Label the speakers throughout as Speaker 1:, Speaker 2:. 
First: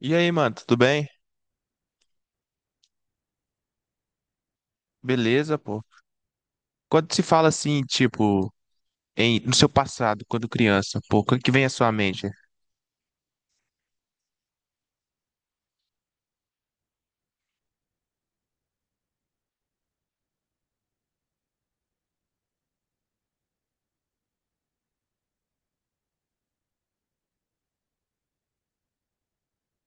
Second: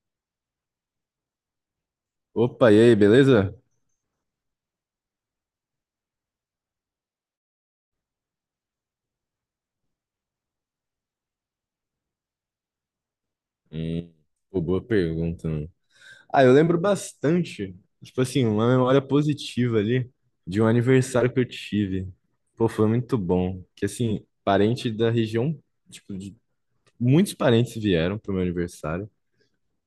Speaker 1: E aí, mano, tudo bem?
Speaker 2: Opa, e aí, beleza?
Speaker 1: Beleza, pô. Quando se fala assim, tipo, no seu passado, quando criança, pô, o que que vem à sua mente?
Speaker 2: Hum, Pô, boa pergunta, mano. Ah, eu lembro bastante, tipo assim, uma memória positiva ali de um aniversário que eu tive. Pô, foi muito bom. Que assim, parente da região, tipo, muitos parentes vieram pro meu aniversário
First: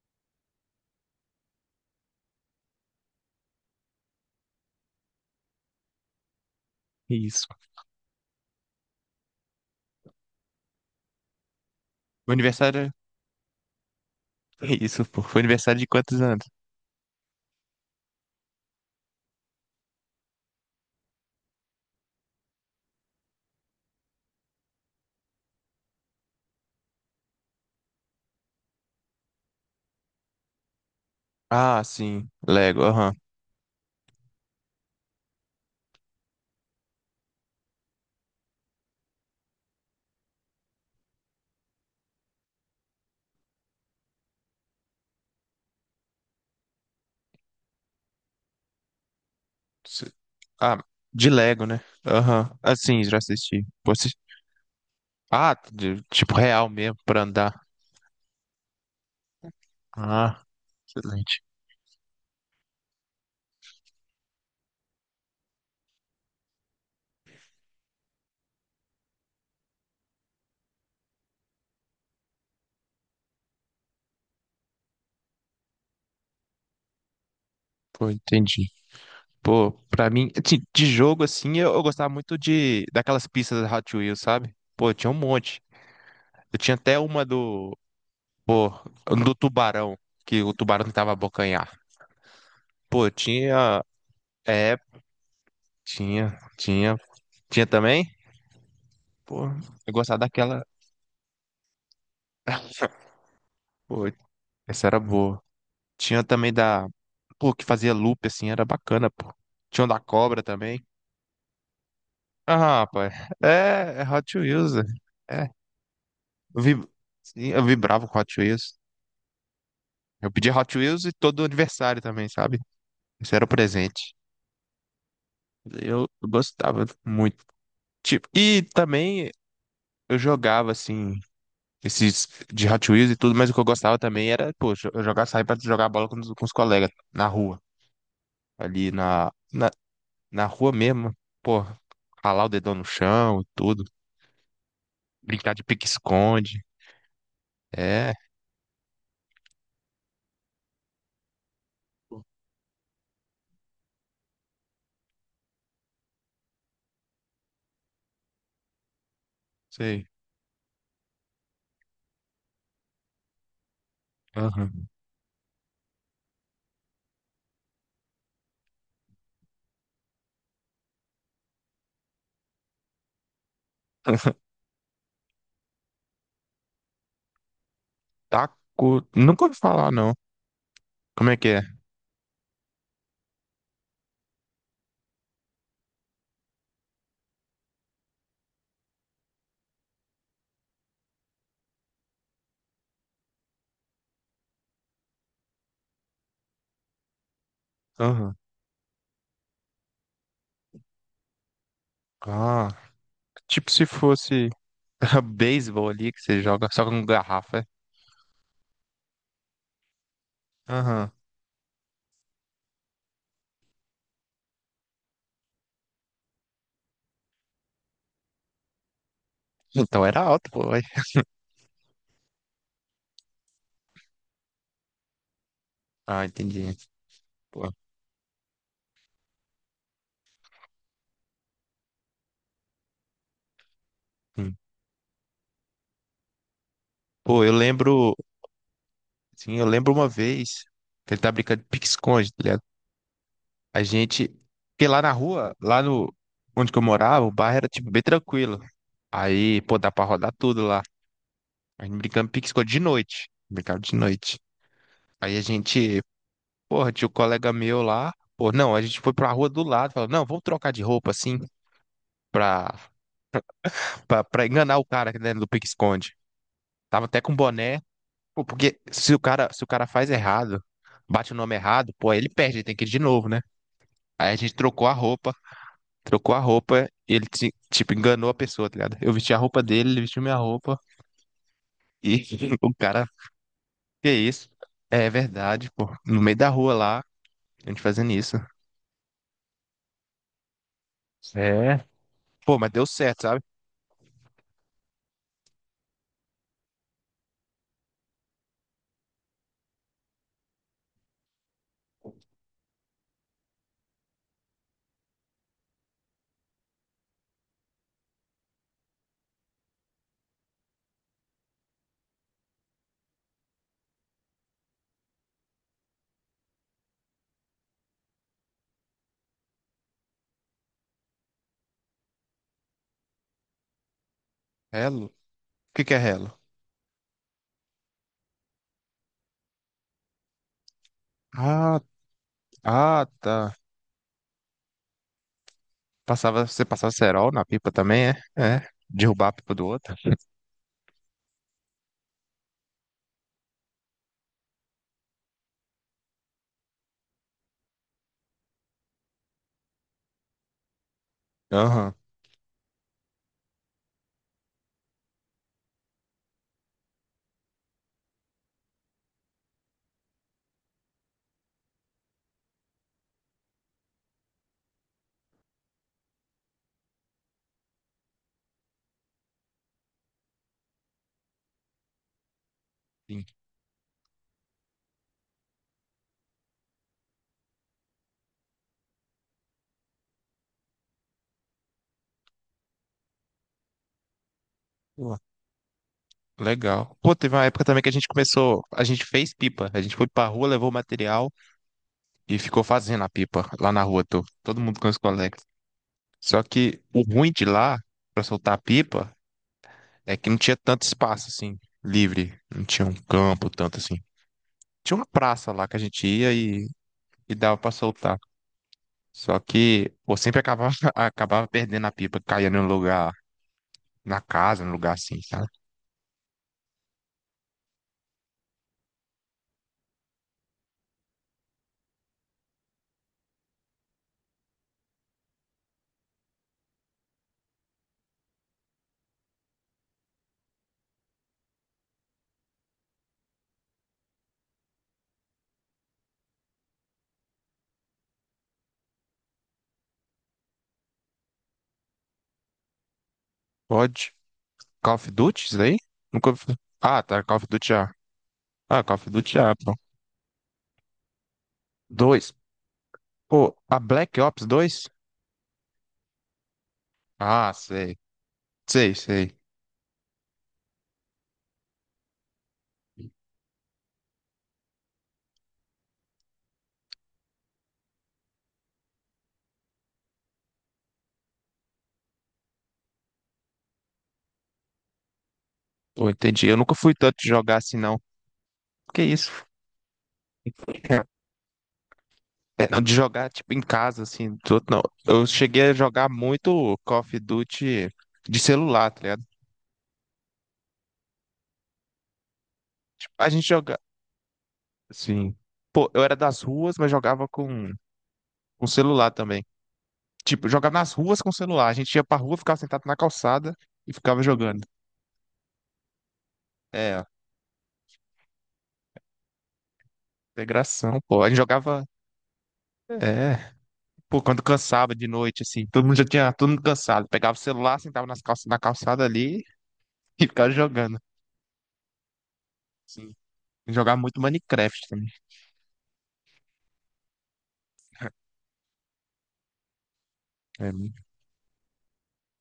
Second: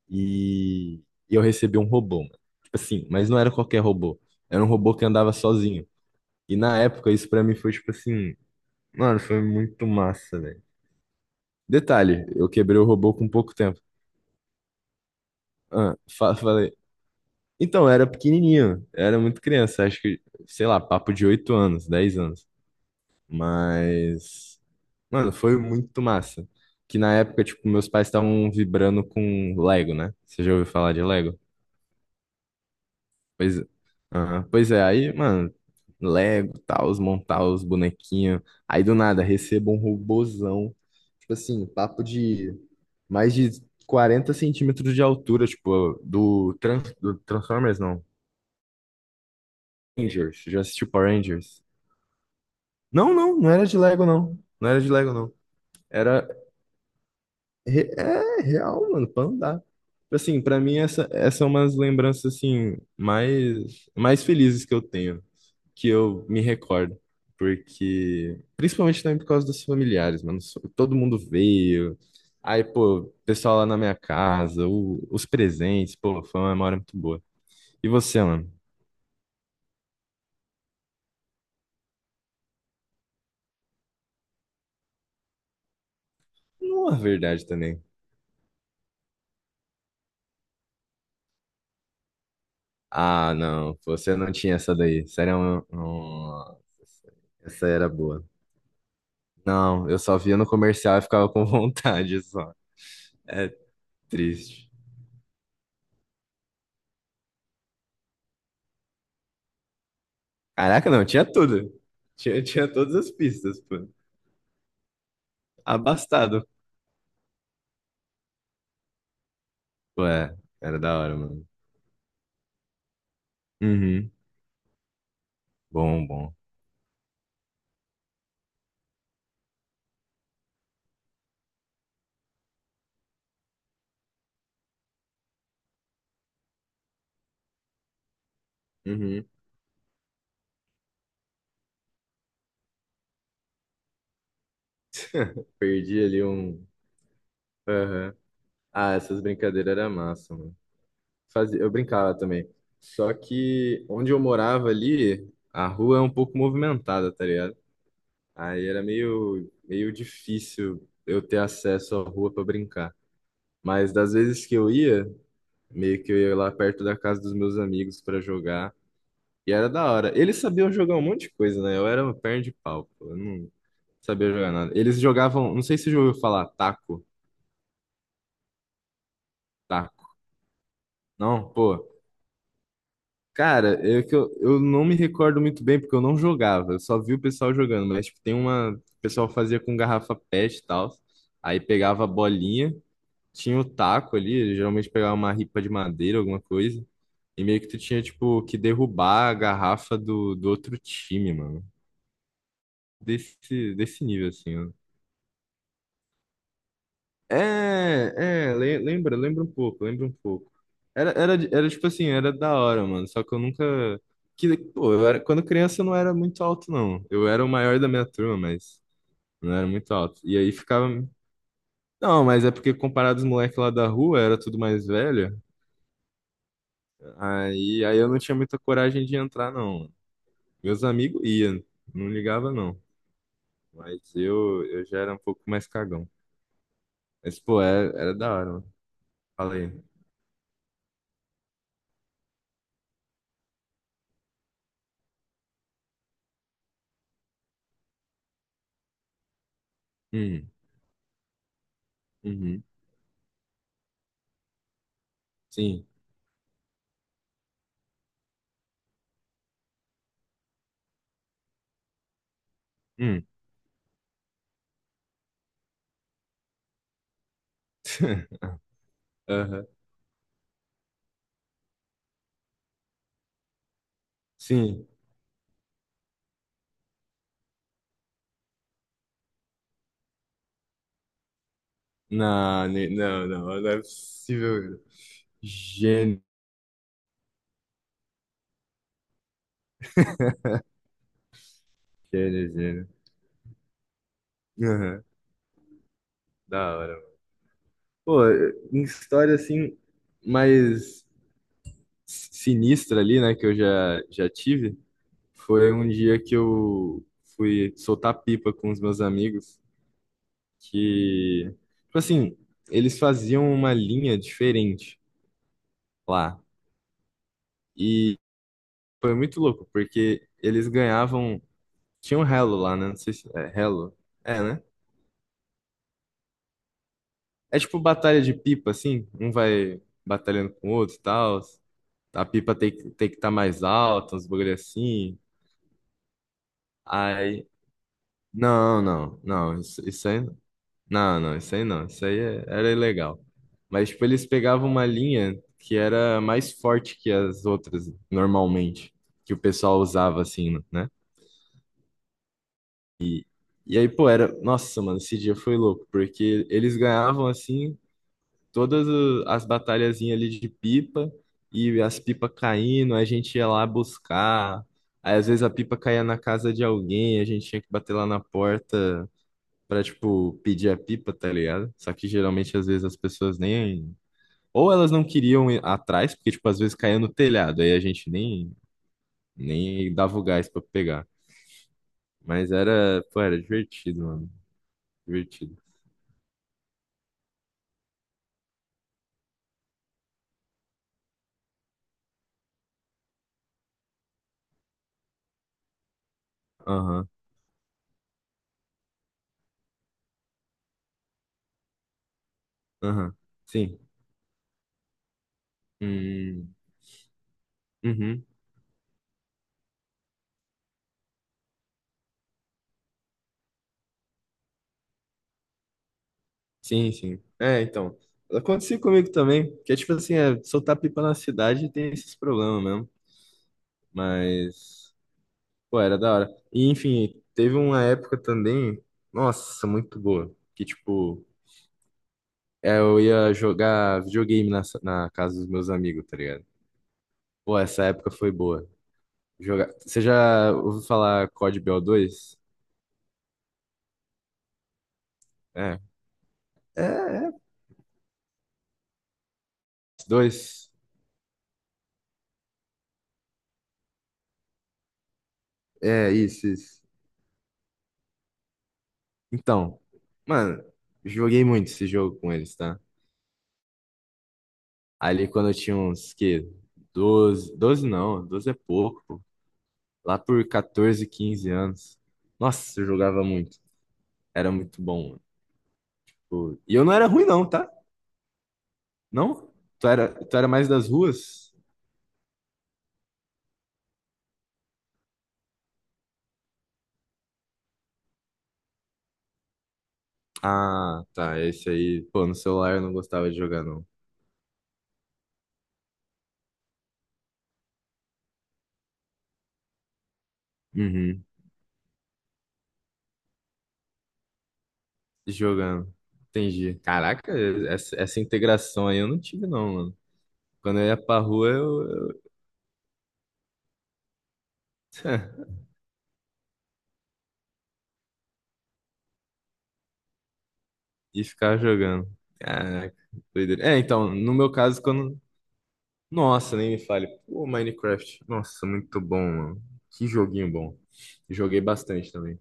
Speaker 2: e e eu recebi um robô, mano. Tipo assim, mas não era qualquer robô. Era um robô que andava sozinho. E na época isso pra
Speaker 1: Isso.
Speaker 2: mim foi tipo assim, mano, foi muito massa, velho. Detalhe,
Speaker 1: O
Speaker 2: eu quebrei o
Speaker 1: aniversário.
Speaker 2: robô com pouco tempo.
Speaker 1: Isso, pô. Foi aniversário de
Speaker 2: Ah,
Speaker 1: quantos anos?
Speaker 2: falei, então, eu era pequenininho, eu era muito criança, acho que, sei lá, papo de 8 anos, 10 anos. Mas, mano, foi muito massa. Que na época, tipo, meus pais estavam vibrando com Lego, né? Você já ouviu falar de Lego?
Speaker 1: Ah, sim. Lego, aham.
Speaker 2: Pois, aham. Pois é, aí, mano, Lego, tal, os montar os bonequinhos. Aí do nada, recebo um robozão, tipo assim, papo de mais de 40 centímetros de altura, tipo, do, trans, do Transformers, não.
Speaker 1: Se-
Speaker 2: Rangers, já
Speaker 1: Ah,
Speaker 2: assistiu Power
Speaker 1: de
Speaker 2: Rangers?
Speaker 1: Lego, né? Aham. Assim,
Speaker 2: Não,
Speaker 1: já
Speaker 2: não, não
Speaker 1: assisti.
Speaker 2: era de
Speaker 1: Pô,
Speaker 2: Lego, não. Não era de Lego, não. Era.
Speaker 1: Tipo real mesmo pra andar.
Speaker 2: É real, mano, pra andar. Tipo assim,
Speaker 1: Ah,
Speaker 2: pra mim, essa, essas
Speaker 1: excelente.
Speaker 2: são umas lembranças, assim, mais, mais felizes que eu tenho, que eu me recordo. Porque. Principalmente também por causa dos familiares, mano. Todo mundo veio. Aí, pô, o pessoal lá na minha casa, os presentes, pô, foi uma memória muito boa. E
Speaker 1: Pô,
Speaker 2: você, mano?
Speaker 1: entendi. Pô, pra mim, assim, de jogo assim, eu gostava muito de daquelas pistas da Hot Wheels, sabe? Pô, tinha um monte. Eu tinha
Speaker 2: Não é
Speaker 1: até uma
Speaker 2: verdade
Speaker 1: do,
Speaker 2: também.
Speaker 1: pô, um do tubarão, que o tubarão tentava abocanhar. Pô,
Speaker 2: Ah, não,
Speaker 1: tinha,
Speaker 2: você não tinha essa
Speaker 1: é,
Speaker 2: daí. Sério, um...
Speaker 1: tinha,
Speaker 2: Nossa,
Speaker 1: tinha
Speaker 2: essa era
Speaker 1: também.
Speaker 2: boa.
Speaker 1: Pô,
Speaker 2: Não,
Speaker 1: eu
Speaker 2: eu só
Speaker 1: gostava
Speaker 2: via no
Speaker 1: daquela.
Speaker 2: comercial e ficava com vontade só. É
Speaker 1: Pô,
Speaker 2: triste.
Speaker 1: essa era boa. Tinha também da, pô, que fazia loop assim, era bacana, pô. Tinha um da cobra também.
Speaker 2: Caraca, não, tinha tudo. Tinha,
Speaker 1: Ah,
Speaker 2: tinha todas as
Speaker 1: rapaz.
Speaker 2: pistas, pô.
Speaker 1: É, é Hot Wheels. É.
Speaker 2: Abastado.
Speaker 1: Eu vi, sim, eu vibrava com Hot Wheels. Eu
Speaker 2: Ué,
Speaker 1: pedi Hot
Speaker 2: era da
Speaker 1: Wheels e
Speaker 2: hora,
Speaker 1: todo
Speaker 2: mano.
Speaker 1: aniversário também, sabe? Esse era o
Speaker 2: Uhum.
Speaker 1: presente.
Speaker 2: Bom,
Speaker 1: Eu
Speaker 2: bom.
Speaker 1: gostava muito. Tipo, e também eu jogava, assim, esses de Hot Wheels e tudo, mas o que eu gostava também era, poxa, eu jogar, sair pra jogar bola com os colegas na rua. Ali
Speaker 2: Uhum.
Speaker 1: na, na, na rua mesmo. Pô, ralar o dedão no chão e tudo. Brincar de
Speaker 2: Perdi ali
Speaker 1: pique-esconde.
Speaker 2: um.
Speaker 1: É,
Speaker 2: Aham. Ah, essas brincadeiras eram massa, mano. Fazia... Eu brincava também. Só que onde eu morava ali, a rua é um pouco movimentada, tá ligado? Aí era meio, meio
Speaker 1: sei.
Speaker 2: difícil eu ter acesso à rua para brincar. Mas das vezes que eu
Speaker 1: Aham.
Speaker 2: ia, meio que eu ia lá perto da casa dos meus amigos para jogar. E era da hora. Eles sabiam jogar um monte de coisa, né? Eu era uma perna de pau, pô. Eu não sabia jogar nada. Eles jogavam, não sei se você já ouviu falar, taco,
Speaker 1: Taco. Nunca ouvi falar, não.
Speaker 2: taco.
Speaker 1: Como é que
Speaker 2: Não,
Speaker 1: é?
Speaker 2: pô. Cara, é que eu não me recordo muito bem porque eu não jogava. Eu só vi o pessoal jogando, mas tipo, tem uma, o pessoal fazia com garrafa PET e tal. Aí pegava a bolinha tinha o taco ali, ele geralmente pegava uma ripa de madeira, alguma coisa, e meio que tu tinha,
Speaker 1: Aham.
Speaker 2: tipo, que derrubar a garrafa do outro time, mano.
Speaker 1: Ah, tipo
Speaker 2: Desse,
Speaker 1: se
Speaker 2: desse nível,
Speaker 1: fosse
Speaker 2: assim, ó.
Speaker 1: beisebol ali que você joga só com garrafa, é?
Speaker 2: É, é, lembra, lembra um pouco, lembra um pouco.
Speaker 1: Aham.
Speaker 2: Era tipo assim, era da hora, mano, só que eu nunca... Que, pô, eu era, quando criança eu não era muito alto, não. Eu era o maior da minha turma, mas não era muito
Speaker 1: Então
Speaker 2: alto.
Speaker 1: era
Speaker 2: E
Speaker 1: alto,
Speaker 2: aí
Speaker 1: pô. Ué.
Speaker 2: ficava... Não, mas é porque comparado aos moleques lá da rua, era tudo mais velho.
Speaker 1: Ah, entendi. Pô,
Speaker 2: Aí eu não tinha muita coragem de entrar, não. Meus amigos iam, não ligava, não. Mas
Speaker 1: hum.
Speaker 2: eu já era um pouco mais cagão. Mas,
Speaker 1: Pô, eu
Speaker 2: pô, era,
Speaker 1: lembro.
Speaker 2: era da hora, mano.
Speaker 1: Sim, eu
Speaker 2: Falei,
Speaker 1: lembro uma vez que ele tá brincando de pique-esconde, tá ligado? A gente. Porque lá na rua, lá no. Onde que eu morava, o bairro era, tipo, bem tranquilo. Aí, pô, dá pra rodar
Speaker 2: hum,
Speaker 1: tudo lá. A gente brincando de
Speaker 2: uhum,
Speaker 1: pique-esconde de noite. Brincava de noite. Aí a
Speaker 2: sim,
Speaker 1: gente porra, tinha um colega meu lá. Pô, não, a gente foi pra rua do lado. Falou, não, vamos trocar de roupa assim pra,
Speaker 2: hum,
Speaker 1: pra enganar o cara aqui dentro do pique-esconde. Tava até com boné. Pô, porque se o
Speaker 2: aham,
Speaker 1: cara faz errado, bate o nome errado, pô, aí ele perde, ele tem que ir de novo, né? Aí a gente
Speaker 2: sim.
Speaker 1: trocou a roupa, e ele, tipo, enganou a pessoa, tá ligado? Eu vesti a roupa dele, ele vestiu minha roupa, e
Speaker 2: Não,
Speaker 1: o cara,
Speaker 2: não, não, não é
Speaker 1: que isso?
Speaker 2: possível.
Speaker 1: É verdade, pô. No
Speaker 2: Gênio,
Speaker 1: meio da rua lá, a gente fazendo isso. É.
Speaker 2: gênio,
Speaker 1: Pô, mas deu
Speaker 2: gênio.
Speaker 1: certo, sabe?
Speaker 2: Aham, da hora, mano. Pô, em história, assim, mais sinistra ali, né, que eu já tive. Foi um dia que eu fui soltar pipa com os meus amigos, que, tipo assim, eles faziam uma linha diferente lá. E foi muito louco, porque eles ganhavam. Tinha um relo lá, né? Não sei se é relo. É, né?
Speaker 1: Relo? O que que é relo?
Speaker 2: É tipo batalha de pipa, assim. Um vai batalhando com o outro e tal.
Speaker 1: Ah,
Speaker 2: A pipa tem que
Speaker 1: ah,
Speaker 2: tem que estar
Speaker 1: tá.
Speaker 2: mais alta, uns bagulho assim.
Speaker 1: Passava, você passava cerol na
Speaker 2: Aí.
Speaker 1: pipa também, é? É.
Speaker 2: Não, não,
Speaker 1: Derrubar a pipa
Speaker 2: não.
Speaker 1: do
Speaker 2: Isso,
Speaker 1: outro.
Speaker 2: isso aí. Não, não, isso aí não. Isso aí era ilegal. Mas, tipo, eles pegavam uma linha que era mais forte que as outras, normalmente, que o pessoal usava, assim, né?
Speaker 1: Aham.
Speaker 2: E, e aí, pô, era. Nossa, mano, esse dia foi louco, porque eles ganhavam, assim, todas as batalhazinhas ali de pipa, e as pipas caindo, a gente ia lá buscar. Aí, às vezes, a pipa caía na casa de alguém, a gente tinha que bater lá na porta pra, tipo, pedir a pipa, tá ligado? Só que geralmente, às vezes, as
Speaker 1: Sim.
Speaker 2: pessoas nem. Ou elas não queriam ir atrás, porque, tipo, às vezes caía no telhado, aí a gente nem dava o gás pra pegar. Mas era, pô, era divertido, mano.
Speaker 1: Pô,
Speaker 2: Divertido.
Speaker 1: legal. Pô, teve uma época também que a gente começou, a gente fez pipa. A gente foi pra rua, levou o material e ficou fazendo a pipa lá na rua, tô. Todo mundo com os colegas. Só que o
Speaker 2: Aham,
Speaker 1: ruim de lá, pra soltar a pipa, é que não tinha tanto espaço, assim, livre. Não tinha um
Speaker 2: aham.
Speaker 1: campo tanto
Speaker 2: Sim.
Speaker 1: assim. Tinha uma praça lá que a gente ia
Speaker 2: Hum,
Speaker 1: e dava pra soltar.
Speaker 2: uhum.
Speaker 1: Só que eu sempre acabava, acabava perdendo a pipa, caía no lugar, na casa, no lugar assim, sabe?
Speaker 2: Sim, sim. É, então. Aconteceu comigo também, que é tipo assim, é, soltar pipa na cidade tem esses problemas mesmo. Mas. Pô, era da hora. E, enfim, teve uma época também, nossa, muito boa, que, tipo, é, eu ia jogar videogame na casa dos meus amigos, tá ligado? Pô, essa época foi boa. Jogar... Você já ouviu falar COD BO2?
Speaker 1: Pode. Call of Duty, isso daí?
Speaker 2: É.
Speaker 1: Nunca ouvi falar.
Speaker 2: É,
Speaker 1: Ah, tá,
Speaker 2: é.
Speaker 1: Call of Duty já. Ah, Call of Duty já, pô.
Speaker 2: Dois.
Speaker 1: Dois. Pô, a Black Ops dois,
Speaker 2: É, isso, isso.
Speaker 1: ah, sei. Sei, sei.
Speaker 2: Então, mano, joguei muito esse jogo com eles, tá? Ali quando eu tinha uns, que, 12 12 não, 12 é pouco, pô. Lá por 14, 15 anos. Nossa, eu jogava muito. Era muito bom.
Speaker 1: Pô, entendi. Eu
Speaker 2: Pô,
Speaker 1: nunca
Speaker 2: e eu
Speaker 1: fui
Speaker 2: não era
Speaker 1: tanto
Speaker 2: ruim,
Speaker 1: de
Speaker 2: não,
Speaker 1: jogar
Speaker 2: tá?
Speaker 1: assim, não. Que isso?
Speaker 2: Não? Tu era mais das ruas?
Speaker 1: É, não, de jogar, tipo, em casa, assim, tudo, não. Eu cheguei a jogar muito Call of Duty de celular, tá ligado?
Speaker 2: Ah, tá. Esse aí, pô, no celular eu não
Speaker 1: Tipo, a
Speaker 2: gostava de
Speaker 1: gente
Speaker 2: jogar,
Speaker 1: joga,
Speaker 2: não.
Speaker 1: assim... Pô, eu era das ruas, mas jogava com celular também. Tipo, jogava nas ruas
Speaker 2: Uhum.
Speaker 1: com celular. A gente ia pra rua, ficava sentado na calçada e ficava jogando.
Speaker 2: Jogando. Entendi.
Speaker 1: É, ó,
Speaker 2: Caraca, essa integração aí eu não tive, não, mano. Quando eu ia
Speaker 1: integração,
Speaker 2: pra
Speaker 1: pô. A gente
Speaker 2: rua, eu,
Speaker 1: jogava.
Speaker 2: eu...
Speaker 1: É. Pô, quando cansava de noite, assim, todo mundo já tinha todo mundo cansado. Pegava o celular, sentava na calçada ali e ficava jogando.
Speaker 2: ia ficar jogando. Caraca,
Speaker 1: Sim.
Speaker 2: doideira. É,
Speaker 1: Jogava
Speaker 2: então,
Speaker 1: muito
Speaker 2: no meu caso,
Speaker 1: Minecraft também.
Speaker 2: quando. Nossa, nem me fale. Pô, Minecraft. Nossa, muito bom, mano. Que joguinho
Speaker 1: É,
Speaker 2: bom. Joguei bastante também.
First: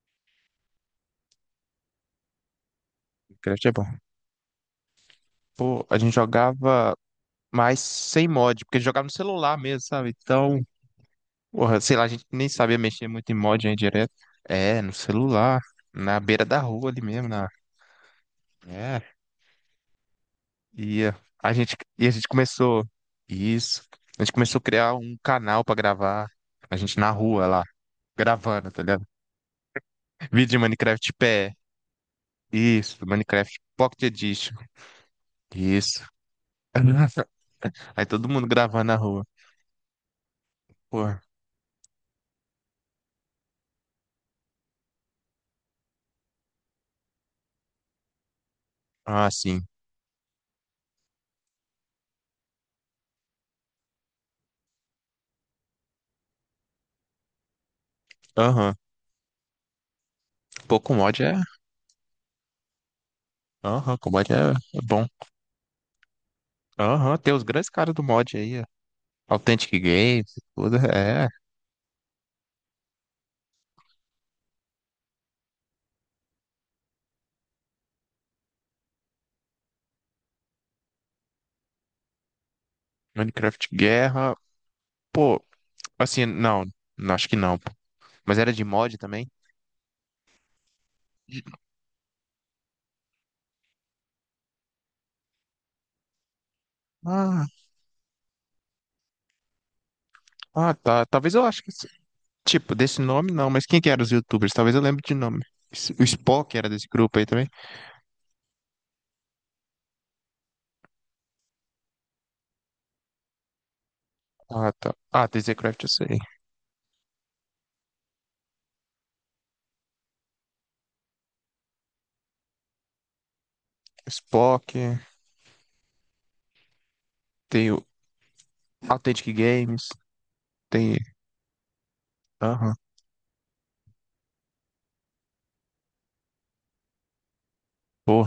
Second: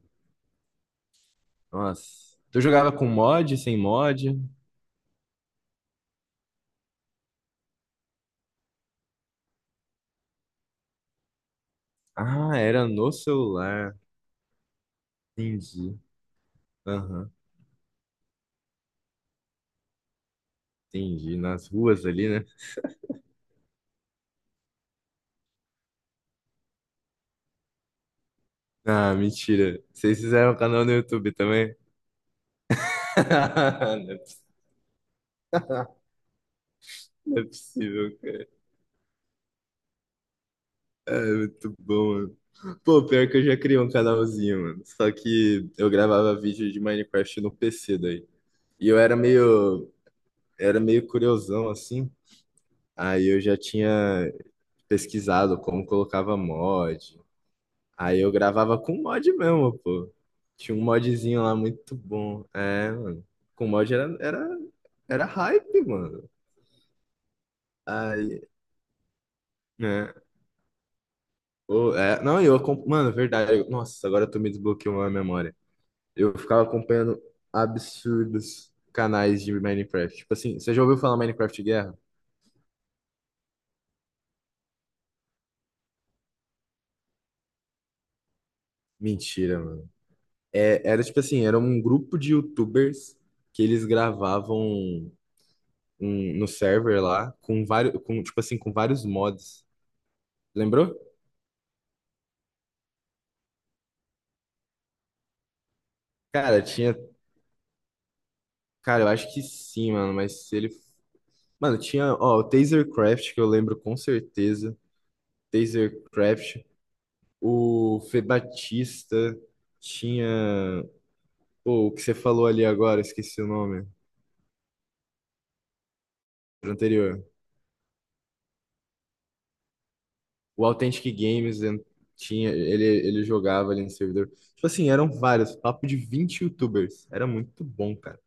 Speaker 2: Nossa. Tu jogava com mod,
Speaker 1: Minecraft é
Speaker 2: sem
Speaker 1: bom.
Speaker 2: mod?
Speaker 1: Pô, a gente jogava mais sem mod, porque jogava no celular mesmo, sabe? Então, porra, sei lá, a gente nem
Speaker 2: Ah,
Speaker 1: sabia
Speaker 2: era
Speaker 1: mexer
Speaker 2: no
Speaker 1: muito em mod aí
Speaker 2: celular.
Speaker 1: direto. É, no celular,
Speaker 2: Entendi.
Speaker 1: na beira da rua ali mesmo,
Speaker 2: Aham,
Speaker 1: na é, e eh,
Speaker 2: entendi. Nas ruas
Speaker 1: e a gente
Speaker 2: ali, né?
Speaker 1: começou isso. A gente começou a criar um canal pra gravar. A gente na rua lá, gravando, tá ligado?
Speaker 2: Ah, mentira. Vocês
Speaker 1: Vídeo
Speaker 2: fizeram um
Speaker 1: de
Speaker 2: canal no
Speaker 1: Minecraft
Speaker 2: YouTube
Speaker 1: pé.
Speaker 2: também?
Speaker 1: Isso, Minecraft Pocket
Speaker 2: Não é
Speaker 1: Edition. Isso.
Speaker 2: não é
Speaker 1: Aí
Speaker 2: possível,
Speaker 1: todo mundo
Speaker 2: cara.
Speaker 1: gravando na rua. Pô,
Speaker 2: É muito bom, mano. Pô, pior que eu já criei um canalzinho, mano. Só que eu gravava vídeo de Minecraft no PC daí. E eu era
Speaker 1: ah, sim.
Speaker 2: meio, era meio curiosão, assim. Aí eu já tinha pesquisado como colocava mod, aí eu
Speaker 1: Aham.
Speaker 2: gravava com mod mesmo, pô. Tinha
Speaker 1: Pô,
Speaker 2: um
Speaker 1: com mod é.
Speaker 2: modzinho lá muito bom. É, mano. Com mod
Speaker 1: Aham, com
Speaker 2: era,
Speaker 1: mod é
Speaker 2: era,
Speaker 1: é bom.
Speaker 2: era hype, mano.
Speaker 1: Aham, tem os grandes caras do mod
Speaker 2: Aí,
Speaker 1: aí. Ó. Authentic
Speaker 2: né?
Speaker 1: Games, tudo. É.
Speaker 2: Ô, é, não, eu, mano, verdade. Nossa, agora tu me desbloqueou a memória. Eu ficava acompanhando absurdos canais de Minecraft. Tipo assim, você já ouviu falar Minecraft Guerra?
Speaker 1: Minecraft Guerra. Pô, assim, não. Não, acho que não. Pô. Mas era de mod também?
Speaker 2: Mentira, mano. É, era tipo assim, era um grupo de YouTubers que eles gravavam no server lá
Speaker 1: Ah,
Speaker 2: com vários, com, tipo assim, com vários mods.
Speaker 1: ah,
Speaker 2: Lembrou?
Speaker 1: tá. Talvez eu acho que. Esse- Tipo, desse nome não, mas quem que eram os YouTubers? Talvez eu lembre de nome. O Spock
Speaker 2: Cara,
Speaker 1: era desse
Speaker 2: tinha.
Speaker 1: grupo aí também?
Speaker 2: Cara, eu acho que sim, mano. Mas se ele. Mano, tinha, ó, o Tasercraft, que eu lembro com
Speaker 1: Ah,
Speaker 2: certeza.
Speaker 1: tá. Ah, tem Zcraft, eu sei.
Speaker 2: Tasercraft. O Fê Batista. Tinha. Pô, o que você falou ali agora, esqueci o nome.
Speaker 1: Spock,
Speaker 2: Pro anterior.
Speaker 1: tem o Authentic Games,
Speaker 2: O
Speaker 1: tem.
Speaker 2: Authentic Games tinha.
Speaker 1: Aham.
Speaker 2: Ele jogava ali no servidor. Tipo assim, eram vários. Papo de 20 youtubers. Era muito bom, cara.
Speaker 1: Pô,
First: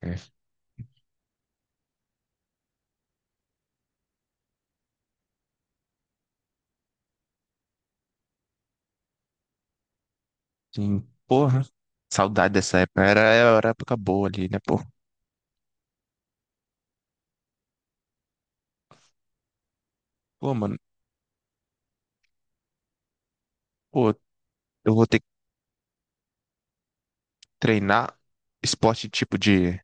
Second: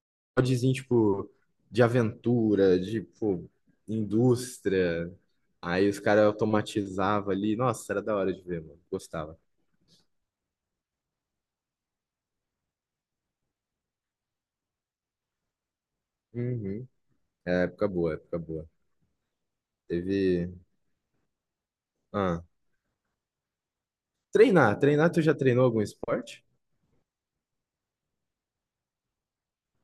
Speaker 1: é.
Speaker 2: Podzinho, tipo, de aventura, de, pô, indústria. Aí os caras automatizavam ali. Nossa, era da hora de ver, mano. Gostava.
Speaker 1: Sim. Porra. Saudade dessa época. Era, era época boa ali, né, pô?
Speaker 2: Uhum. É, época boa, época boa.
Speaker 1: Pô,
Speaker 2: Teve.
Speaker 1: mano.
Speaker 2: Ah,
Speaker 1: Pô,
Speaker 2: treinar.
Speaker 1: eu vou
Speaker 2: Treinar,
Speaker 1: ter
Speaker 2: tu
Speaker 1: que
Speaker 2: já treinou algum esporte?
Speaker 1: treinar esporte tipo de.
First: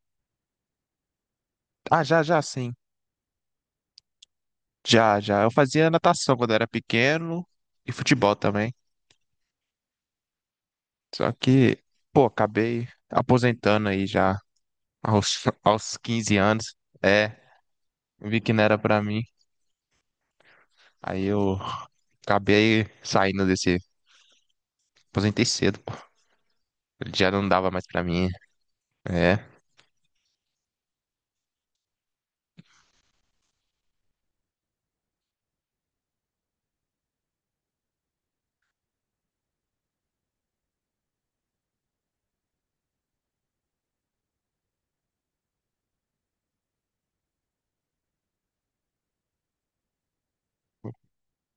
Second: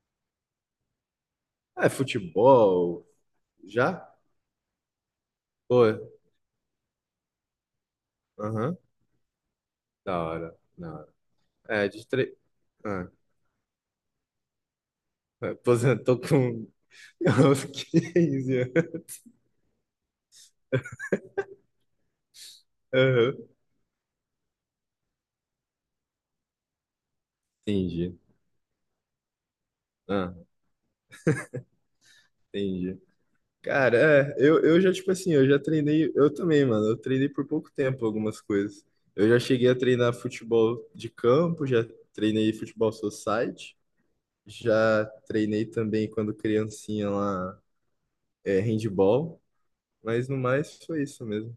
Speaker 2: Ah, é,
Speaker 1: Ah, já, já, sim.
Speaker 2: futebol. Já?
Speaker 1: Já, já. Eu
Speaker 2: Pô,
Speaker 1: fazia natação quando era pequeno e futebol também.
Speaker 2: aham. Da hora, da hora.
Speaker 1: Só que,
Speaker 2: É, de
Speaker 1: pô,
Speaker 2: tre...
Speaker 1: acabei
Speaker 2: Ah,
Speaker 1: aposentando aí já aos
Speaker 2: aposentou
Speaker 1: 15
Speaker 2: com
Speaker 1: anos. É,
Speaker 2: aos
Speaker 1: vi que
Speaker 2: 15
Speaker 1: não era
Speaker 2: anos.
Speaker 1: pra mim. Aí eu acabei
Speaker 2: Aham.
Speaker 1: saindo desse. Aposentei cedo, pô. Já não dava mais pra
Speaker 2: Entendi.
Speaker 1: mim. É.
Speaker 2: Ah, entendi. Cara, é, eu já, tipo assim, eu já treinei, eu também, mano, eu treinei por pouco tempo algumas coisas. Eu já cheguei a treinar futebol de campo, já treinei futebol society, já treinei também quando criancinha lá, é, handball, mas no mais foi isso mesmo.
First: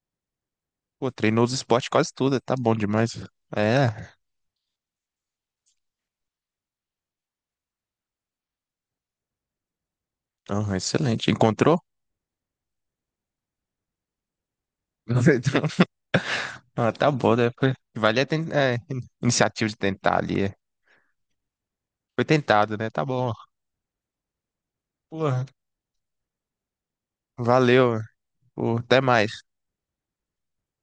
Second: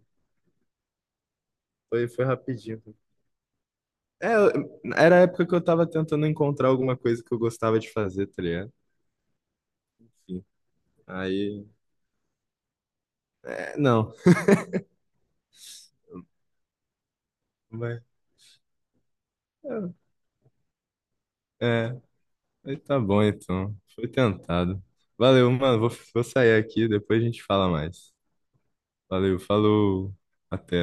Speaker 1: Pô, treinou os esportes
Speaker 2: Foi,
Speaker 1: quase
Speaker 2: foi
Speaker 1: tudo. Tá bom
Speaker 2: rapidinho.
Speaker 1: demais. É.
Speaker 2: É, era a época que eu tava tentando encontrar alguma coisa que eu gostava de fazer, tá ligado? Enfim,
Speaker 1: Ah, excelente.
Speaker 2: aí,
Speaker 1: Encontrou?
Speaker 2: é, não,
Speaker 1: Ah, tá bom, né?
Speaker 2: mas,
Speaker 1: É, iniciativa de tentar ali.
Speaker 2: é, é.
Speaker 1: Foi tentado,
Speaker 2: Aí
Speaker 1: né?
Speaker 2: tá
Speaker 1: Tá
Speaker 2: bom,
Speaker 1: bom.
Speaker 2: então. Foi tentado.
Speaker 1: Porra,
Speaker 2: Valeu, mano. Vou sair aqui, depois a gente fala
Speaker 1: valeu.
Speaker 2: mais.
Speaker 1: Pô, até
Speaker 2: Valeu,
Speaker 1: mais.
Speaker 2: falou. Até.